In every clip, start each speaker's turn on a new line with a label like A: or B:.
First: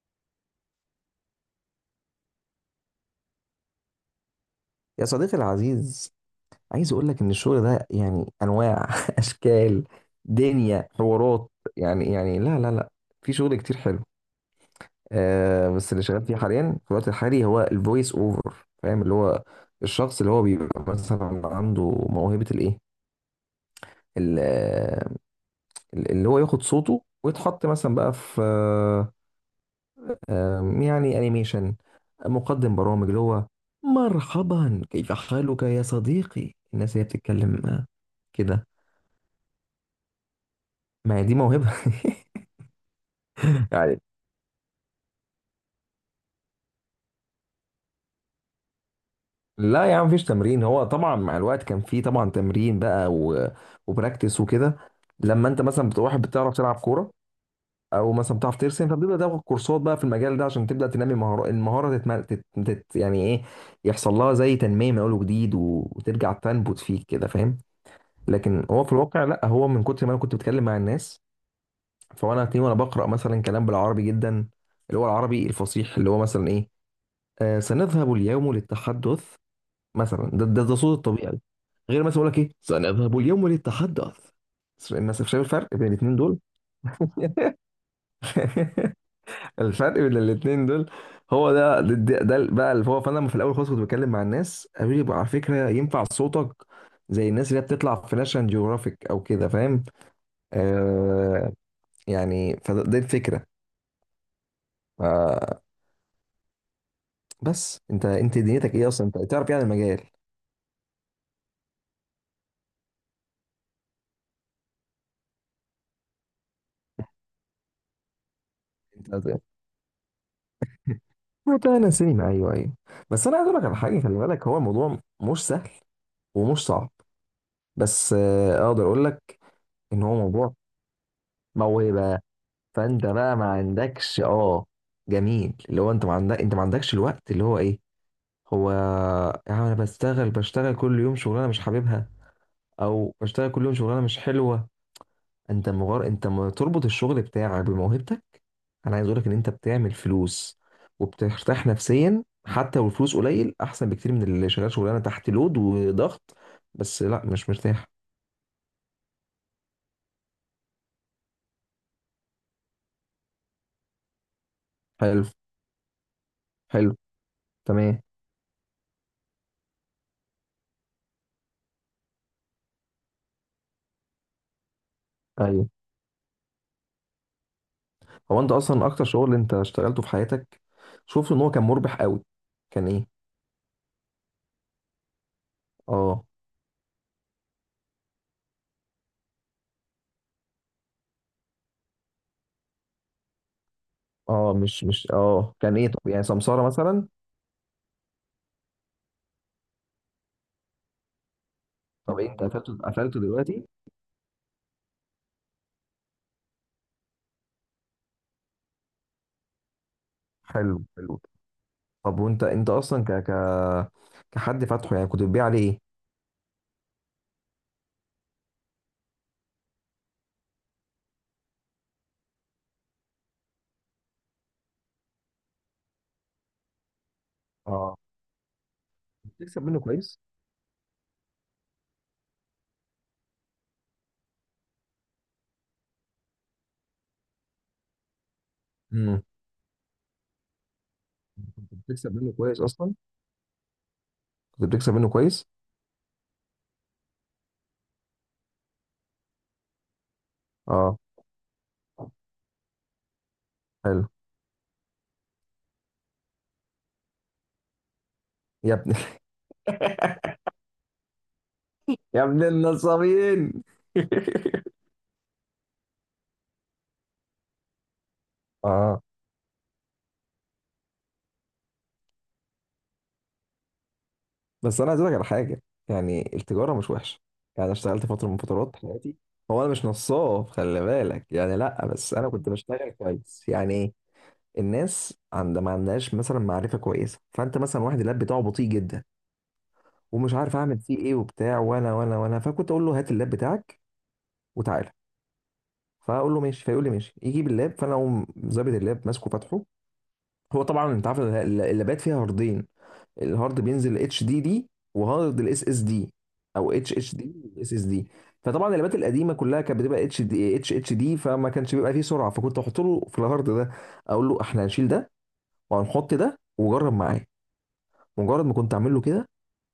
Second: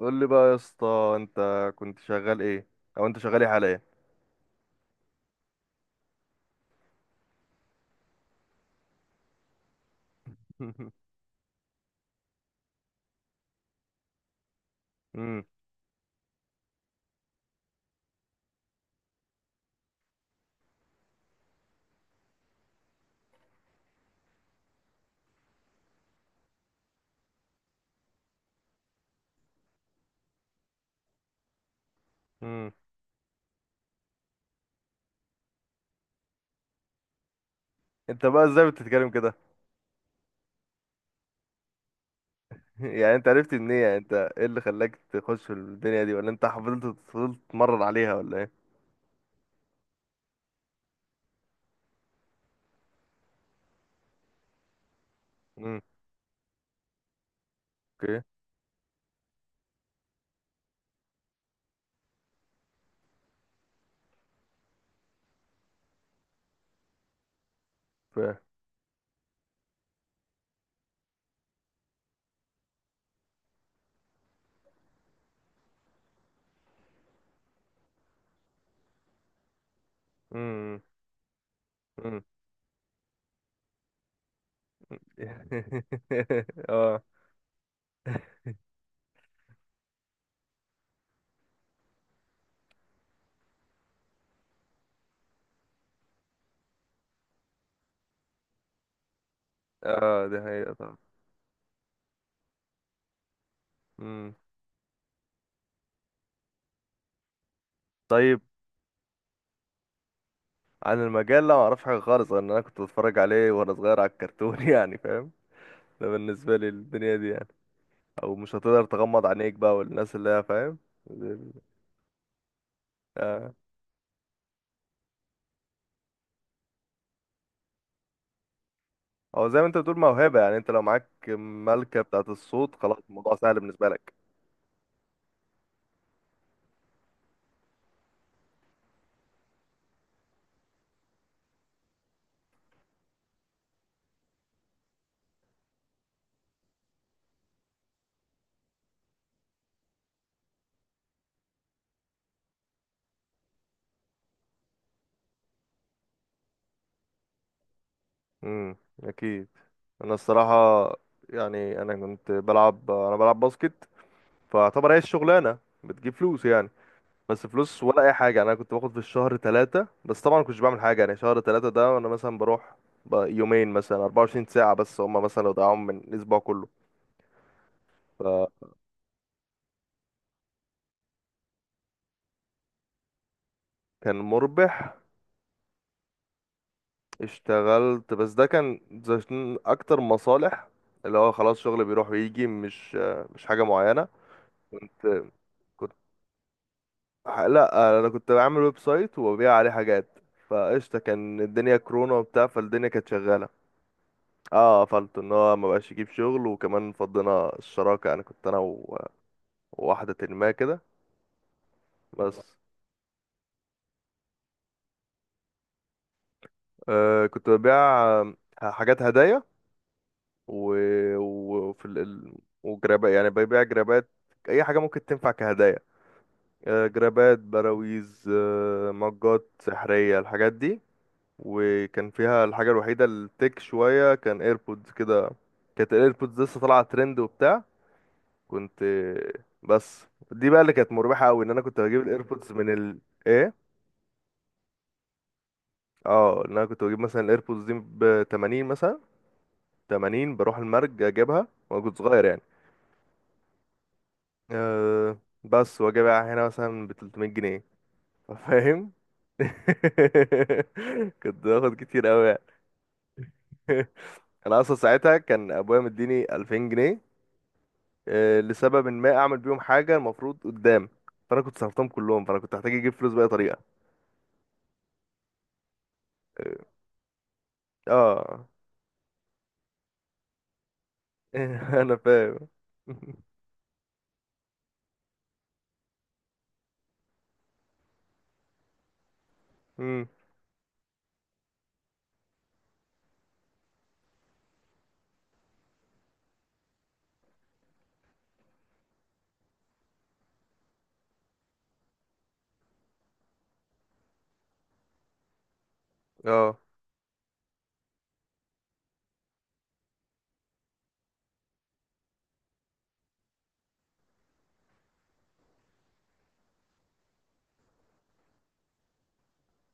A: قول لي بقى يا اسطى، انت كنت شغال ايه؟ او انت شغال ايه حاليا؟
B: يا صديقي العزيز، عايز اقول لك ان الشغل ده انواع اشكال، دنيا حوارات. لا في شغل كتير حلو.
A: امم
B: آه، بس اللي شغال فيه حاليا في الوقت الحالي هو الفويس اوفر، فاهم؟ اللي هو الشخص اللي هو بيبقى مثلا عنده موهبة الايه، ال- آه، اللي هو ياخد صوته ويتحط مثلا بقى في يعني انيميشن،
A: امم
B: مقدم برامج. اللي هو مرحبا كيف حالك يا صديقي، الناس هي بتتكلم
A: انت بقى
B: كده.
A: ازاي بتتكلم كده؟
B: ما هي دي موهبة.
A: يعني انت عرفت منين؟ يعني
B: يعني،
A: انت ايه اللي خلاك تخش في الدنيا دي ولا انت فضلت تتمرن عليها ولا ايه؟
B: لا يا عم، مفيش تمرين. هو طبعا مع الوقت كان فيه طبعا تمرين بقى وبراكتس وكده. لما انت
A: امم
B: مثلا بتبقى واحد بتعرف تلعب كورة او
A: اوكي.
B: مثلا بتعرف ترسم، فبتبدا تاخد كورسات بقى في المجال ده عشان تبدا تنمي مهارة. المهارة يعني ايه، يحصل لها زي تنمية من اول وجديد وترجع تنبت فيك كده، فاهم؟
A: فاهم.
B: لكن هو في الواقع لا، هو من كتر ما انا كنت بتكلم مع الناس، فانا هتلاقيني وانا بقرا مثلا كلام بالعربي جدا، اللي هو العربي الفصيح، اللي هو مثلا ايه، سنذهب اليوم للتحدث. مثلا ده
A: امم
B: صوت الطبيعي، غير مثلا
A: امم
B: يقول لك ايه، سنذهب اليوم للتحدث مثلا. شايف الفرق بين الاثنين دول؟
A: اه،
B: الفرق بين الاثنين دول هو ده بقى. اللي هو فانا في الاول خالص كنت بتكلم مع الناس، قالوا لي بقى على فكره ينفع صوتك زي الناس اللي هي بتطلع في ناشونال جيوغرافيك او كده، فاهم؟
A: اه، دي حقيقة طبعا.
B: آه، يعني دي الفكره.
A: امم
B: آه، بس انت
A: طيب.
B: دنيتك ايه اصلا، انت تعرف يعني المجال؟
A: عن المجال، لا ما اعرفش حاجة خالص، غير ان انا كنت بتفرج عليه وانا صغير على الكرتون يعني فاهم. ده بالنسبة لي الدنيا دي يعني، او مش هتقدر
B: انت
A: تغمض
B: هت-
A: عينيك بقى والناس اللي هي، فاهم.
B: هتلاقي انا سينما، ايوه ايوه. بس انا عايز
A: آه.
B: اقول لك على حاجه، خلي بالك هو الموضوع مش سهل ومش صعب، بس اقدر اقول لك
A: او زي ما انت بتقول
B: ان هو
A: موهبة،
B: موضوع
A: يعني انت لو معاك ملكة
B: موهبه.
A: بتاعة الصوت خلاص
B: فانت
A: الموضوع
B: بقى ما
A: سهل بالنسبة لك.
B: عندكش اه، جميل اللي هو انت ما عندك ما عندكش الوقت اللي هو ايه. هو يعني انا بشتغل كل يوم شغلانه مش حاببها او بشتغل كل يوم شغلانه مش حلوه. انت مغار، انت ما تربط الشغل بتاعك بموهبتك. انا عايز اقول لك ان انت بتعمل فلوس وبترتاح نفسيا، حتى لو الفلوس قليل احسن بكتير من اللي شغال شغلانه تحت لود وضغط، بس لا مش مرتاح.
A: امم اكيد. انا الصراحة، يعني انا بلعب باسكت، فاعتبر هي
B: حلو
A: الشغلانة بتجيب فلوس يعني.
B: حلو.
A: بس فلوس
B: تمام.
A: ولا اي حاجة، انا كنت باخد في الشهر ثلاثة، بس طبعا كنتش بعمل حاجة يعني، شهر ثلاثة ده انا مثلا بروح يومين، مثلا 24 ساعة بس، هما مثلا لو
B: ايوه.
A: ضيعوهم من الاسبوع كله
B: هو
A: فكان
B: انت اصلا اكتر شغل انت اشتغلته في حياتك، شفت ان هو كان مربح قوي، كان ايه؟
A: مربح.
B: اه.
A: اشتغلت، بس ده كان عشان اكتر مصالح اللي هو خلاص، شغل بيروح ويجي، مش حاجة معينة.
B: اه مش مش
A: كنت
B: اه كان ايه،
A: كنت
B: طب يعني سمسارة مثلا؟
A: لا، انا كنت بعمل ويب سايت وببيع عليه حاجات، فقشطة، كان الدنيا كورونا
B: طب إيه، انت
A: وبتاع،
B: قفلته
A: فالدنيا كانت
B: قفلته
A: شغالة.
B: دلوقتي؟
A: اه قفلت، ان هو ما بقاش يجيب شغل، وكمان فضينا الشراكة، يعني كنت انا وواحدة ما كده.
B: حلو حلو. طب
A: بس
B: وانت اصلا ك ك كحد فاتحه، يعني كنت بتبيع عليه ايه؟
A: كنت ببيع حاجات هدايا و... وفي ال... ال- وجرابات، يعني ببيع جرابات، اي حاجة ممكن تنفع كهدايا، جرابات،
B: اه.
A: براويز،
B: كنت
A: مجات
B: بتكسب منه
A: سحرية،
B: كويس.
A: الحاجات دي. وكان فيها الحاجة الوحيدة التك شوية كان ايربودز كده. كانت الايربودز لسه طالعة ترند وبتاع. كنت
B: امم.
A: بس دي بقى اللي كانت مربحة قوي، ان انا
B: كنت
A: كنت بجيب
B: بتكسب منه
A: الايربودز
B: كويس
A: من
B: اصلا.
A: ال، ايه،
B: كنت بتكسب منه كويس.
A: اه، ان انا كنت بجيب مثلا الايربودز دي ب 80 مثلا، 80 بروح
B: اه،
A: المرج اجيبها، وانا كنت صغير يعني.
B: حلو.
A: أه. بس واجي بقى هنا مثلا ب 300 جنيه،
B: يا
A: فاهم؟
B: ابن،
A: كنت باخد كتير
B: يا
A: قوي.
B: ابن النصابين.
A: انا اصلا ساعتها كان ابويا مديني 2000 جنيه، لسبب إن
B: اه،
A: ما اعمل بيهم حاجه المفروض قدام. فانا كنت صرفتهم كلهم، فانا كنت هحتاج اجيب فلوس باي طريقه.
B: بس انا عايز اقول لك على حاجه، يعني التجاره مش وحشه، يعني انا اشتغلت فتره من
A: اه.
B: فترات حياتي. هو انا مش نصاب خلي بالك يعني، لا،
A: انا
B: بس انا
A: فاهم.
B: كنت بشتغل كويس يعني. الناس عند ما عندهاش مثلا معرفه كويسه، فانت مثلا واحد اللاب بتاعه بطيء جدا
A: امم
B: ومش عارف اعمل فيه ايه وبتاع، وانا وانا وانا فكنت اقول له هات اللاب بتاعك وتعالى. فاقول له ماشي، فيقول لي ماشي، يجيب اللاب، فانا اقوم ظابط اللاب ماسكه فاتحه. هو طبعا انت عارف إن اللابات فيها هاردين، الهارد بينزل اتش دي دي وهارد الاس اس دي،
A: اه.
B: او اتش اتش دي والاس اس دي. فطبعا اللابات القديمه كلها كانت بتبقى اتش اتش دي، فما كانش بيبقى فيه سرعه، فكنت احط له في الهارد ده، اقول له احنا هنشيل ده وهنحط ده وجرب معاه. مجرد ما كنت اعمل له كده،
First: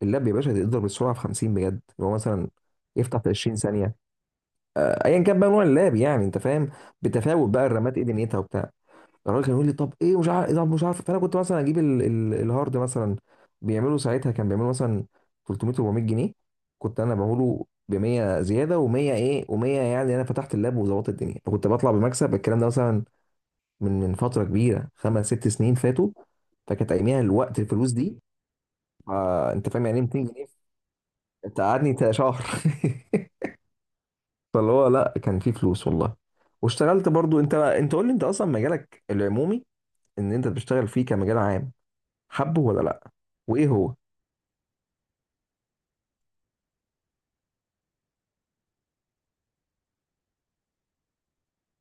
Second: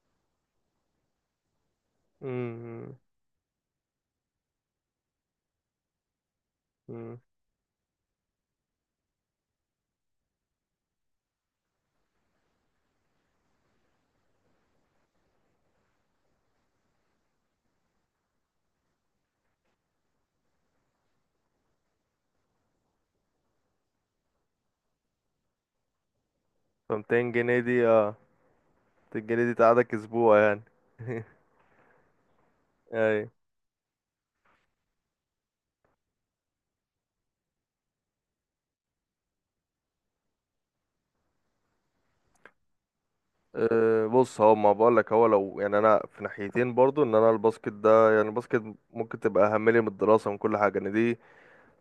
B: اللاب يا باشا تقدر بالسرعه في 50 بجد، اللي هو مثلا
A: امم
B: يفتح في 20 ثانيه، ايا كان بقى نوع اللاب، يعني انت فاهم؟
A: امم
B: بتفاوت بقى الرامات ايه دنيتها وبتاع. الراجل كان يقول لي طب ايه مش عارف إيه، طب مش عارف، فانا كنت مثلا اجيب الهارد. مثلا بيعملوا ساعتها كان بيعملوا مثلا 300 400 جنيه، كنت انا بقوله ب 100 زياده و100 ايه و100، يعني انا فتحت اللاب وظبطت الدنيا، فكنت بطلع بمكسب. الكلام ده مثلا من من فتره كبيره، 5 6 سنين فاتوا،
A: ف
B: فكانت اياميها
A: 200
B: الوقت
A: جنيه دي؟
B: الفلوس
A: اه،
B: دي.
A: 200 جنيه
B: آه،
A: دي
B: انت فاهم
A: تقعدك
B: يعني إيه 200
A: اسبوع
B: جنيه
A: يعني.
B: انت قعدني شهر.
A: اي.
B: فاللي هو لا، كان في فلوس والله. واشتغلت برضو. انت قول لي انت اصلا مجالك العمومي ان انت بتشتغل فيه كمجال عام، حبه ولا لا؟ وايه هو؟
A: أه بص، هو ما بقول لك، هو لو يعني، انا في ناحيتين برضو، ان انا الباسكت ده، يعني الباسكت ممكن تبقى اهم لي من الدراسه ومن كل حاجه، ان دي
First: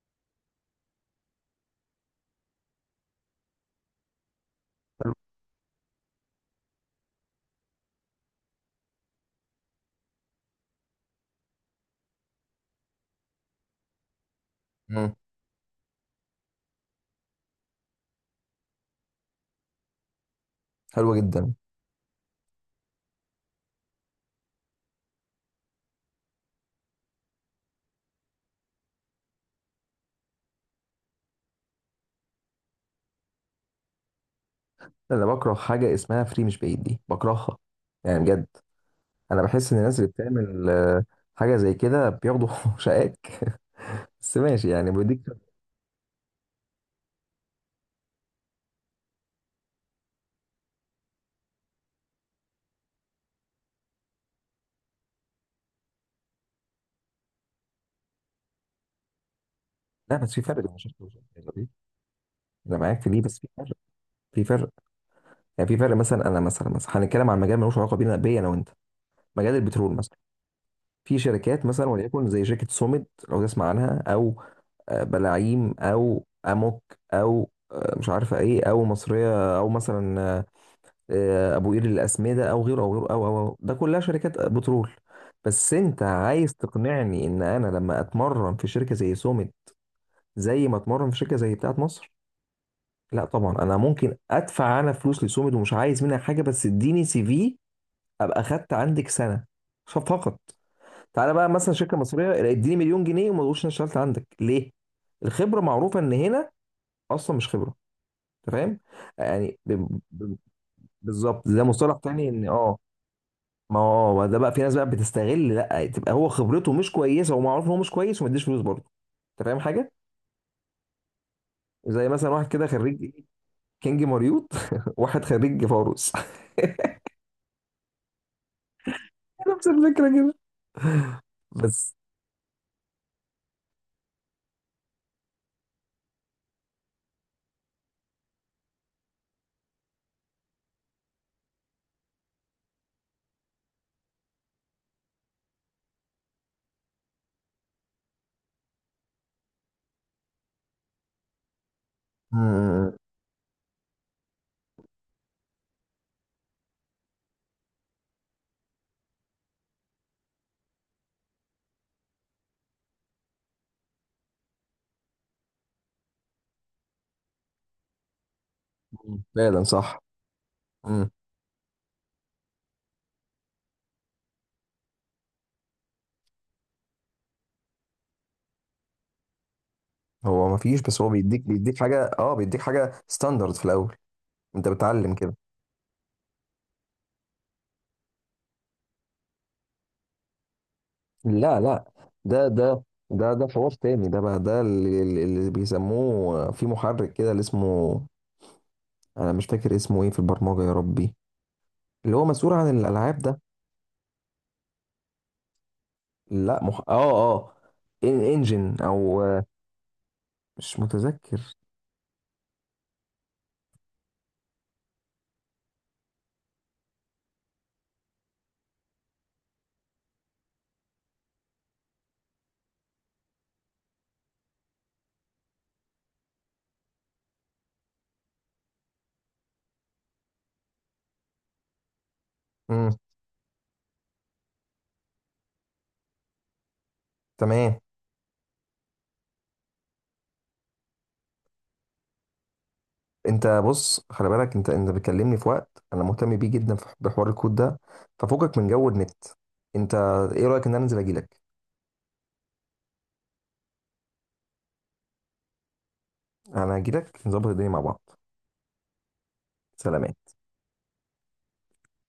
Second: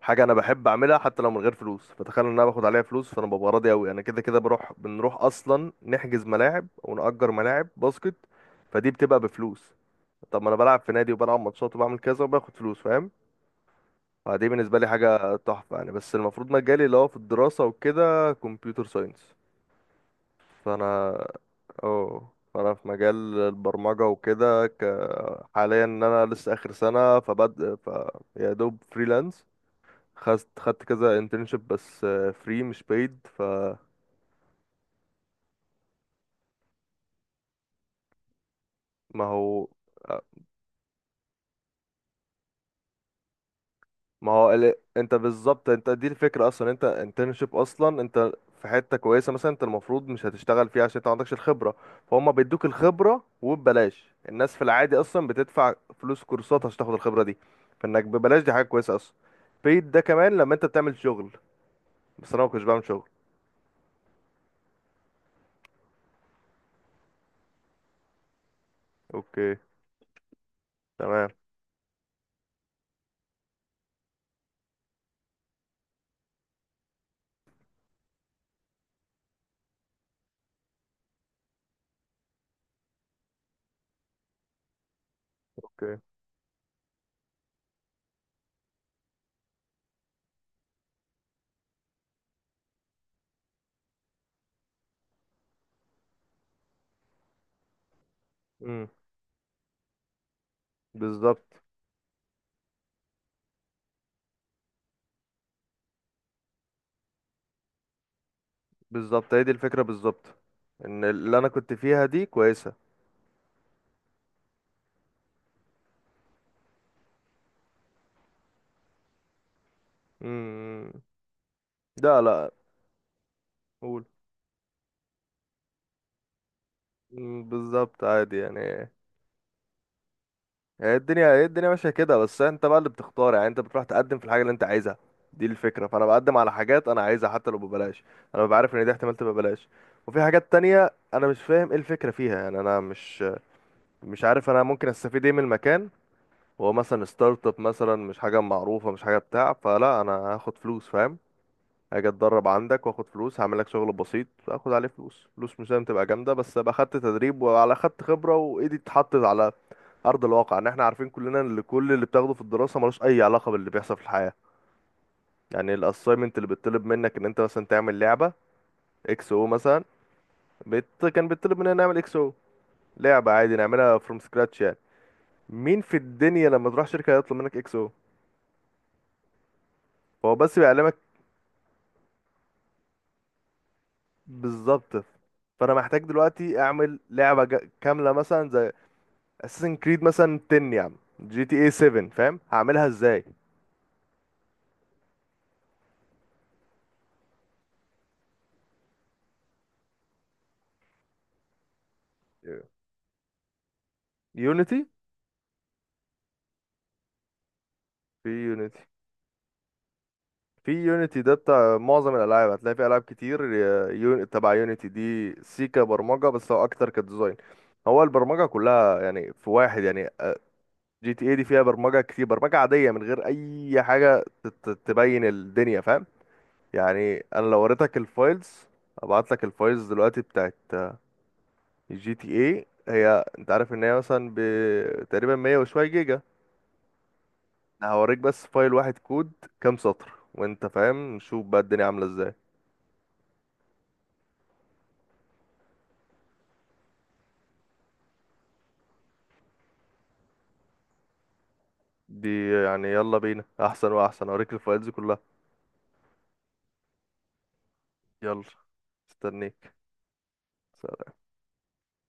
A: حاجه انا بحب اعملها حتى لو من غير فلوس، فتخيل ان انا باخد عليها فلوس، فانا ببقى راضي قوي. انا كده كده بروح،
B: حلو.
A: بنروح اصلا نحجز ملاعب ونأجر ملاعب باسكت، فدي بتبقى بفلوس. طب ما انا بلعب في نادي وبلعب ماتشات وبعمل كذا وباخد فلوس، فاهم؟ فدي بالنسبه لي
B: مم.
A: حاجه تحفه يعني. بس المفروض مجالي اللي هو في الدراسه وكده كمبيوتر ساينس. فانا
B: حلوة جدا.
A: اه فانا في مجال البرمجه وكده حاليا ان انا لسه اخر سنه فبد ف يا دوب فريلانس. خدت كذا انترنشيب، بس فري مش paid فما
B: انا بكره حاجه اسمها فري مش بعيد، دي بكرهها يعني، بجد. انا
A: هو.
B: بحس ان الناس اللي بتعمل حاجه زي كده بياخدوا شقاك.
A: ما
B: بس
A: هو
B: ماشي، يعني
A: انت
B: بيديك.
A: بالظبط، انت دي الفكرة اصلا، انت انترنشيب اصلا، انت في حتة كويسة مثلا، انت المفروض مش هتشتغل فيها عشان انت ما عندكش الخبرة، فهم بيدوك الخبرة وببلاش. الناس في العادي اصلا بتدفع فلوس كورسات عشان تاخد الخبرة دي، فانك ببلاش دي حاجة كويسة اصلا. paid ده
B: لا، بس
A: كمان
B: في
A: لما انت
B: فرق انا شفت.
A: بتعمل شغل، بس انا ما كنتش
B: انا
A: بعمل
B: معاك
A: شغل.
B: في دي، بس في فرق، في فرق. يعني في فرق، مثلا انا مثلا هنتكلم عن مجال ملوش علاقه بينا، بيا انا وانت،
A: اوكي.
B: مجال البترول مثلا. في
A: تمام.
B: شركات مثلا وليكن زي شركه سوميد لو تسمع عنها، او بلاعيم او اموك، او مش عارفه ايه، او مصريه، او مثلا ابو قير للاسمده، او غيره او غيره او ده كلها شركات بترول. بس
A: اوكي.
B: انت عايز تقنعني ان انا لما اتمرن في شركه زي سوميد زي ما اتمرن في شركه زي بتاعت مصر؟ لا طبعا، انا ممكن ادفع انا فلوس لسوميد ومش عايز منها حاجه، بس اديني سي في ابقى خدت
A: امم
B: عندك سنه فقط. تعالى بقى
A: بالظبط.
B: مثلا شركه مصريه اديني مليون جنيه وما تقولش انا اشتغلت عندك ليه. الخبره معروفه ان هنا اصلا مش خبره، انت فاهم
A: هي دي
B: يعني.
A: الفكرة بالظبط، ان اللي انا
B: بالظبط، ده
A: كنت
B: مصطلح
A: فيها دي
B: تاني، ان
A: كويسة.
B: اه، ما هو ده بقى في ناس بقى بتستغل، لا تبقى هو خبرته مش كويسه ومعروف ان هو مش كويس وما يديش فلوس برضه. انت فاهم حاجه،
A: امم
B: زي
A: لا،
B: مثلا واحد
A: لا،
B: كده خريج كينج
A: قول.
B: مريوط، واحد خريج فاروس.
A: مم، بالظبط، عادي يعني.
B: نفس الفكره كده
A: هي الدنيا ماشية
B: بس.
A: كده، بس انت بقى اللي بتختار، يعني انت بتروح تقدم في الحاجة اللي انت عايزها، دي الفكرة. فانا بقدم على حاجات انا عايزها حتى لو ببلاش، انا ببقى عارف ان دي احتمال تبقى ببلاش. وفي حاجات تانية انا مش فاهم ايه الفكرة فيها، يعني انا مش عارف انا ممكن استفيد ايه من المكان. هو مثلا ستارت اب مثلا مش حاجة معروفة، مش حاجة بتاع، فلا انا هاخد فلوس، فاهم؟ هاجي اتدرب عندك
B: مم.
A: واخد فلوس، هعمل لك شغل بسيط اخد عليه فلوس، فلوس مش لازم تبقى جامده، بس ابقى خدت تدريب وعلى خدت خبره وايدي اتحطت على ارض الواقع، ان احنا عارفين كلنا ان كل اللي بتاخده في الدراسه ملوش اي علاقه باللي بيحصل في الحياه. يعني الاساينمنت اللي بيطلب منك ان انت مثلا تعمل لعبه اكس او
B: فعلا
A: مثلا،
B: صح. مم.
A: كان بيطلب مننا نعمل اكس او، لعبه عادي نعملها فروم سكراتش يعني. مين في الدنيا لما تروح شركه يطلب منك اكس او؟ هو
B: هو ما
A: بس
B: فيش،
A: بيعلمك.
B: بس هو بيديك حاجه اه، بيديك حاجه ستاندرد في الاول، انت
A: بالظبط.
B: بتعلم كده.
A: فانا محتاج دلوقتي اعمل لعبه كامله، مثلا اساسن كريد مثلا 10، يا عم جي
B: لا
A: تي اي
B: لا،
A: 7، فاهم
B: ده ده
A: هعملها ازاي؟
B: ده حوار تاني ده بقى، ده اللي بيسموه في محرك كده اللي اسمه، انا مش فاكر اسمه ايه في البرمجة يا ربي، اللي هو مسؤول عن الالعاب ده.
A: يونيتي.
B: لا مح... اه اه ان
A: في
B: انجن
A: يونيتي
B: او
A: في
B: مش
A: يونيتي ده
B: متذكر.
A: بتاع معظم الالعاب، هتلاقي في العاب كتير، تبع يونيتي دي سي كبرمجه، بس هو اكتر كديزاين. هو البرمجه كلها يعني، في واحد يعني جي تي اي دي فيها برمجه كتير، برمجه عاديه من غير اي حاجه تبين الدنيا، فاهم؟ يعني انا لو وريتك الفايلز، ابعت لك الفايلز دلوقتي بتاعت جي تي اي،
B: امم.
A: هي انت عارف ان هي مثلا تقريبا 100 وشويه جيجا.
B: تمام.
A: هوريك بس فايل واحد كود، كام سطر، وانت فاهم نشوف بقى الدنيا عاملة ازاي.
B: انت بص خلي بالك، انت بتكلمني في وقت انا مهتم بيه جدا في بحوار الكود ده، ففوقك من جو النت انت. ايه رايك ان انا انزل اجيلك؟
A: دي يعني يلا بينا، احسن واحسن هوريك الفايلز كلها.
B: انا اجيلك نظبط الدنيا مع بعض.
A: يلا. استنيك.
B: سلام.